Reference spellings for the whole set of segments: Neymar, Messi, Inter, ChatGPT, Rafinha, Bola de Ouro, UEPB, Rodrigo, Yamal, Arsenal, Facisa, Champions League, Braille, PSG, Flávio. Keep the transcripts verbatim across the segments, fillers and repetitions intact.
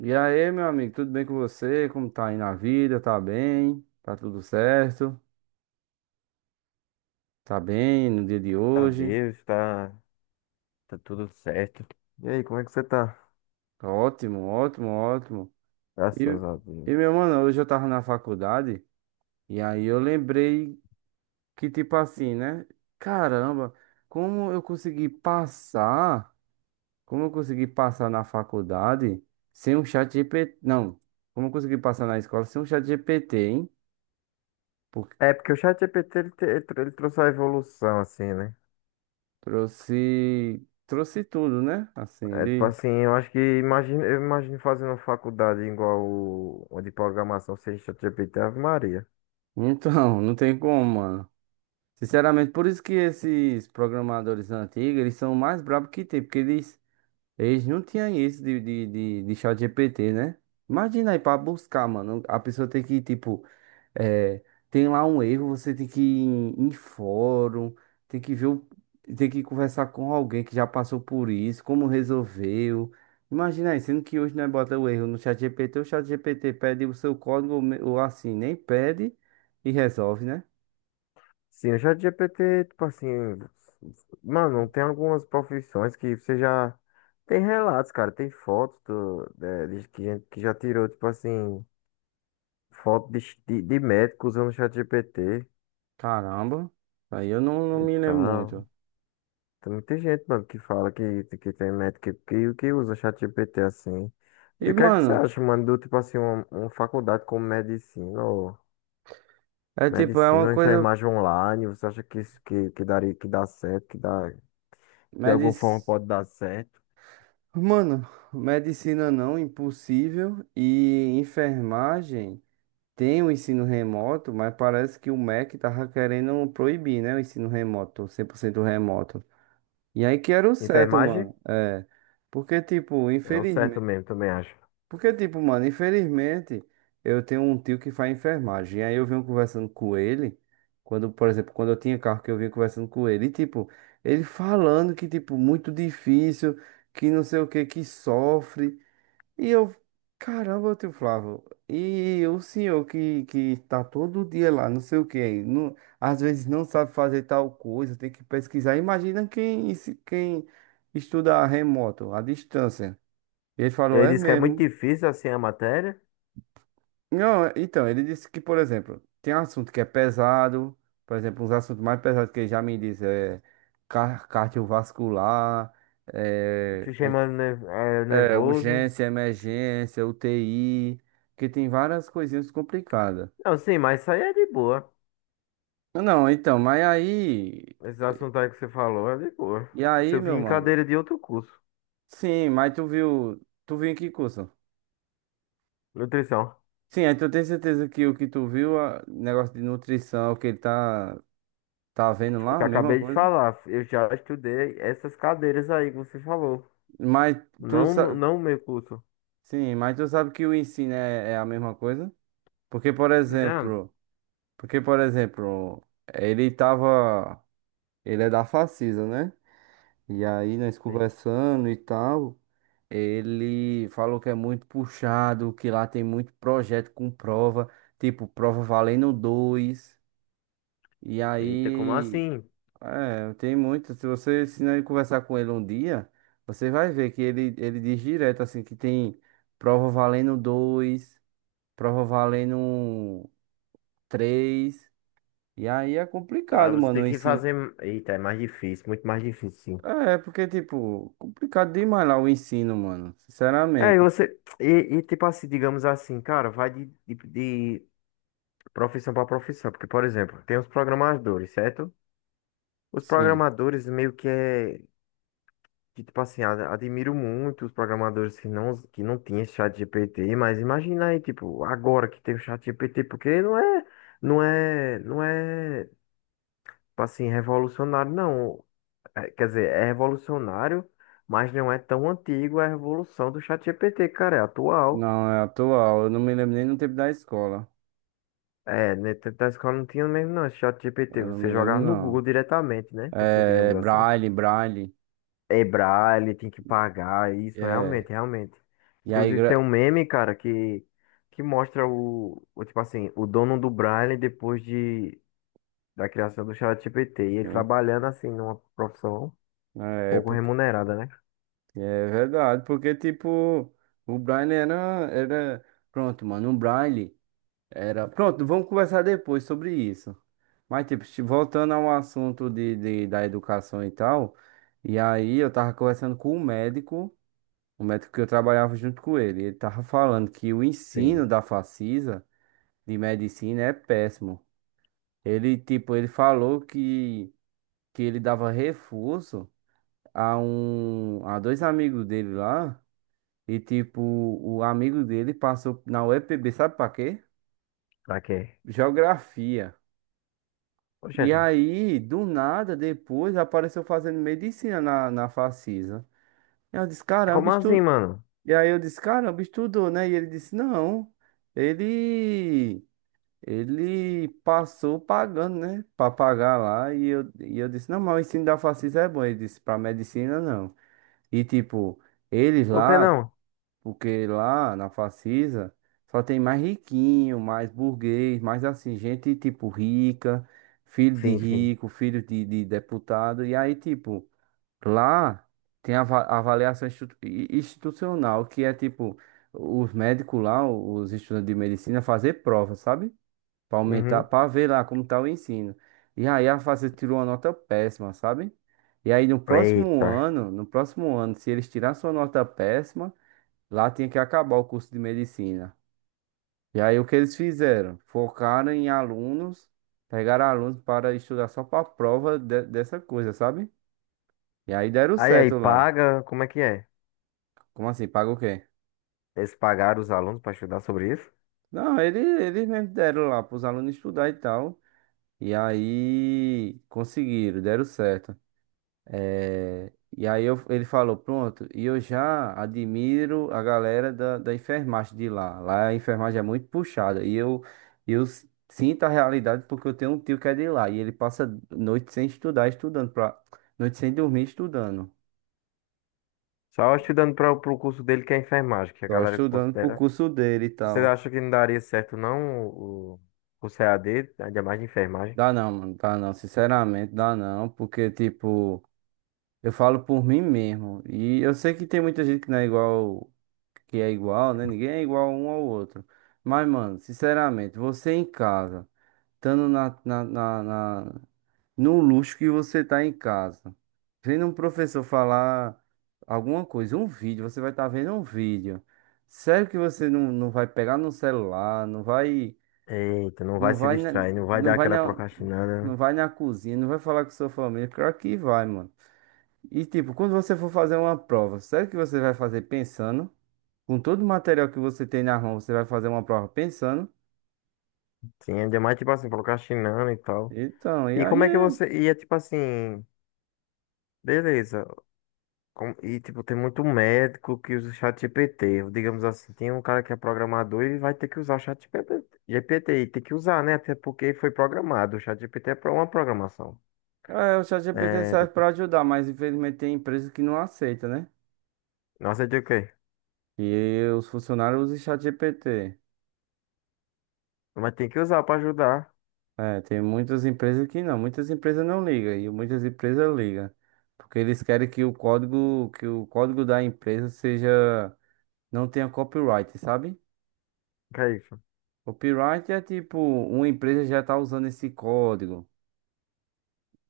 E aí, meu amigo, tudo bem com você? Como tá aí na vida? Tá bem? Tá tudo certo? Tá bem no dia de A hoje? Deus, tá, tá tudo certo. E aí, como é que você tá? Tá ótimo, ótimo, ótimo. E, Graças a Deus. e meu mano, hoje eu tava na faculdade e aí eu lembrei que, tipo assim, né? Caramba, como eu consegui passar? Como eu consegui passar na faculdade sem um chat G P T? Não, como eu consegui passar na escola sem um chat G P T, hein? Porque É, porque o ChatGPT, ele, te- ele, trou- ele trouxe a evolução, assim, né? trouxe, trouxe tudo, né? Assim, É, tipo ele. assim, eu acho que, imagino, eu imagino fazendo faculdade igual o, o de programação sem ChatGPT, Ave Maria. Então, não tem como, mano. Sinceramente, por isso que esses programadores antigos, eles são o mais brabos que tem, porque eles eles não tinham isso de, de, de, de chat G P T, né? Imagina aí pra buscar, mano. A pessoa tem que, tipo, é, tem lá um erro, você tem que ir em, em fórum, tem que ver, o- tem que conversar com alguém que já passou por isso, como resolveu. Imagina aí, sendo que hoje nós bota o erro no chat G P T, o chat G P T pede o seu código, ou me- ou assim, nem pede e resolve, né? Sim, o ChatGPT, tipo assim, mano, tem algumas profissões que você já... Tem relatos, cara, tem fotos do, é, de, que gente que já tirou, tipo assim, foto de, de, de médico usando o ChatGPT Caramba, aí eu não, não e me lembro tal. muito. Tem muita gente, mano, que fala que, que tem médico que, que usa ChatGPT assim. E E, o que é que você mano, acha, mano, do tipo assim, uma, uma faculdade como medicina ou é tipo, é uma medicina ou coisa. enfermagem online? Você acha que isso que, que daria, que dá certo, que dá, de alguma Medis. forma pode dar certo? Mano, medicina não, impossível. E enfermagem tem o ensino remoto, mas parece que o MEC tava querendo proibir, né? O ensino remoto, cem por cento remoto. E aí que era o certo, Enfermagem? mano. É. Porque, tipo, É o certo infelizmente. mesmo, também acho. Porque, tipo, mano, infelizmente, eu tenho um tio que faz enfermagem. E aí eu venho conversando com ele. Quando, por exemplo, quando eu tinha carro que eu vinha conversando com ele. E, tipo, ele falando que, tipo, muito difícil, que não sei o que, que sofre. E eu, caramba, tio Flávio, e o senhor que, que tá todo dia lá, não sei o quê, não, às vezes não sabe fazer tal coisa, tem que pesquisar. Imagina quem, esse- quem estuda remoto, à distância. E ele falou, Ele é disse que é muito mesmo. difícil assim a matéria. Não, é- Então, ele disse que, por exemplo, tem assunto que é pesado, por exemplo, uns assuntos mais pesados que ele já me disse é car- cardiovascular, Te chamando ne- é, é, nervoso. urgência, emergência, U T I, que tem várias coisinhas complicadas. Não, sim, mas isso aí é de boa. Não, então, mas aí, Esse assunto aí que você falou é de boa. e Isso aí, eu vim meu em mano? cadeira de outro curso. Sim, mas tu viu, tu viu em que curso? Nutrição. Sim, aí tu tem certeza que o que tu viu, a- negócio de nutrição, o que ele tá, tá vendo O lá, que a eu mesma acabei de coisa? falar, eu já estudei essas cadeiras aí que você falou. Mas tu Não, sabe, não o meu curso. sim, mas tu sabe que o ensino é, é a mesma coisa? Porque, por Não. exemplo, Porque, por exemplo, ele tava, ele é da Facisa, né? E aí nós Sim. conversando e tal, ele falou que é muito puxado, que lá tem muito projeto com prova, tipo prova valendo dois. E Eita, como aí, assim? é, tem muito. Se você se não conversar com ele um dia, você vai ver que ele, ele diz direto assim que tem prova valendo dois, prova valendo três. E aí é Aí complicado, você mano, tem o que ensino. fazer. Eita, é mais difícil, muito mais difícil, sim. É, porque, tipo, complicado demais lá o ensino, mano. É, e Sinceramente. você. E, e tipo assim, digamos assim, cara, vai de, de, de profissão para profissão. Porque, por exemplo, tem os programadores, certo? Os Sim. programadores meio que é, que, tipo assim, a- admiro muito os programadores que não, que não tinham esse chat G P T, mas imagina aí, tipo, agora que tem o chat G P T, porque não é, não é, não é, tipo assim, revolucionário, não. É, quer dizer, é revolucionário, mas não é tão antigo a revolução do chat G P T, cara, é atual. Não, é atual. Eu não me lembro nem no tempo da escola. É, né, tanto da escola não tinha mesmo, não, esse chat Eu G P T, não você me lembro, jogava no Google não. diretamente, né? Assim, É digamos assim. Braille, Braille. Ebrar, ele tem que pagar, isso É. realmente, realmente. E aí, Inclusive tem gra... um meme, cara, que, que mostra o, o, tipo assim, o dono do Braille depois de, da criação do ChatGPT, e ele Sim, trabalhando assim numa profissão na pouco época. remunerada, né? É verdade, porque, tipo, o Braille era, era. Pronto, mano, o Braille era. Pronto, vamos conversar depois sobre isso. Mas, tipo, se- voltando ao assunto de, de, da educação e tal. E aí, eu tava conversando com um médico, o médico que eu trabalhava junto com ele. Ele tava falando que o Sim, ensino da Facisa de medicina é péssimo. Ele, tipo, ele falou que, que ele dava reforço a um, a dois amigos dele lá, e tipo, o amigo dele passou na U E P B, sabe pra quê? pra quê? Geografia. Ô, E gente, aí, do nada, depois apareceu fazendo medicina na, na Facisa. E eu disse, caramba, como assim, estu... mano? E aí eu disse, caramba, estudou, né? E ele disse, não, ele Ele passou pagando, né? Pra pagar lá. E eu, e eu disse, não, mas o ensino da Facisa é bom. Ele disse, pra medicina não. E tipo, eles Por que lá, não? porque lá na Facisa só tem mais riquinho, mais burguês, mais assim, gente tipo rica, filho de Sim, sim. rico, filho de, de deputado. E aí, tipo, lá tem a ava- avaliação institu- i- institucional, que é tipo, os médicos lá, os estudantes de medicina, fazer prova, sabe? Pra aumentar, Uhum. pra ver lá como tá o ensino. E aí a Facil tirou uma nota péssima, sabe? E aí no próximo Eita. ano, no próximo ano, se eles tirassem sua nota péssima, lá tinha que acabar o curso de medicina. E aí o que eles fizeram? Focaram em alunos, pegaram alunos para estudar só pra prova de- dessa coisa, sabe? E aí deram Aí, aí, certo lá. paga, como é que é? Como assim? Paga o quê? Eles pagaram os alunos pra estudar sobre isso? Não, eles, eles mesmo deram lá para os alunos estudar e tal. E aí conseguiram, deram certo. É, e aí eu- ele falou, pronto, e eu já admiro a galera da, da enfermagem de lá. Lá a enfermagem é muito puxada. E eu, eu s- sinto a realidade porque eu tenho um tio que é de lá. E ele passa noite sem estudar, estudando, pra, noite sem dormir, estudando. Só estudando para o curso dele que é enfermagem, que a Só galera estudando pro considera. curso dele e Você tal. acha que não daria certo, não, o, o C CAD, ainda mais de enfermagem? Dá não, mano, dá não. Sinceramente, dá não. Porque, tipo, eu falo por mim mesmo. E eu sei que tem muita gente que não é igual. Que é igual, né? Ninguém é igual um ao outro. Mas, mano, sinceramente, você em casa, estando na, na, na, na- no luxo que você tá em casa, vendo um professor falar alguma coisa, um vídeo, você vai estar tá vendo um vídeo. Sério que você não, não vai pegar no celular, não vai, Eita, não vai não se vai, na, distrair, não vai não dar vai aquela na, procrastinada, não né? vai na cozinha, não vai falar com sua família, claro que vai, mano. E tipo, quando você for fazer uma prova, sério que você vai fazer pensando? Com todo o material que você tem na mão, você vai fazer uma prova pensando. Sim, ainda mais, tipo assim, procrastinando e tal. Então, e E aí, como é que você. E é tipo assim, beleza. com- E tipo, tem muito médico que usa o chat G P T. Digamos assim, tem um cara que é programador e vai ter que usar o chat G P T. G P T, e tem que usar, né? Até porque foi programado. O chat G GPT é pra uma programação. é, o ChatGPT É, serve tipo, para ajudar, mas infelizmente tem empresas que não aceitam, né? nossa, é de o quê? E os funcionários usam ChatGPT. Mas tem que usar pra ajudar. É, tem muitas empresas que não, muitas empresas não ligam e muitas empresas ligam, porque eles querem que o código, que o código da empresa seja, não tenha copyright, sabe? Ok. Copyright é tipo, uma empresa já tá usando esse código.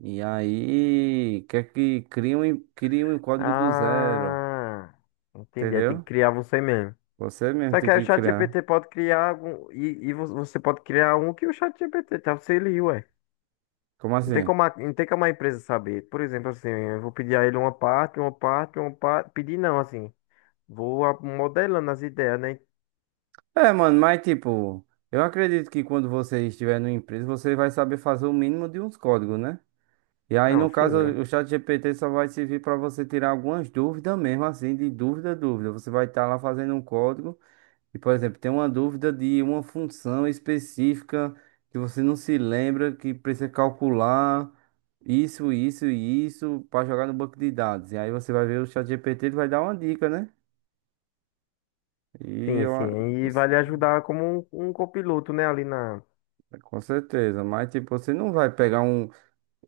E aí, quer que crie um, crie um código do zero, Ah, entendi. Aí tem que entendeu? criar você mesmo. Você mesmo Só que tem aí o que criar. ChatGPT pode criar algum. E, e vo- você pode criar um que o chat ChatGPT te auxilia, ué. Como Não tem assim? como a, não tem como a empresa saber. Por exemplo, assim, eu vou pedir a ele uma parte, uma parte, uma parte. Pedir não, assim. Vou a- modelando as ideias, né? É, mano, mas tipo, eu acredito que quando você estiver numa empresa, você vai saber fazer o mínimo de uns códigos, né? E aí, Não, no sim, caso, né? o chat G P T só vai servir para você tirar algumas dúvidas mesmo, assim, de dúvida, dúvida. Você vai estar lá fazendo um código e, por exemplo, tem uma dúvida de uma função específica que você não se lembra, que precisa calcular isso, isso e isso para jogar no banco de dados. E aí você vai ver o chat G P T ele vai dar uma dica, né? E Sim, eu, sim. a- E vai lhe ajudar como um, um copiloto, né? Ali na. com certeza, mas tipo, você não vai pegar um.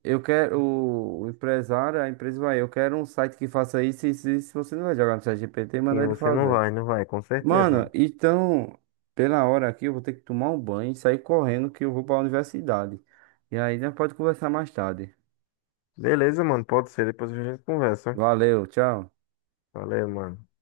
Eu quero o o empresário, a empresa vai, eu quero um site que faça isso, isso, isso. Você não vai jogar no chat G P T e Sim, mandar ele você não fazer. vai, não vai, com Mano, certeza. então, pela hora aqui, eu vou ter que tomar um banho e sair correndo que eu vou pra universidade. E aí, né, pode conversar mais tarde. Beleza, mano. Pode ser. Depois a gente conversa. Valeu, tchau. Valeu, mano.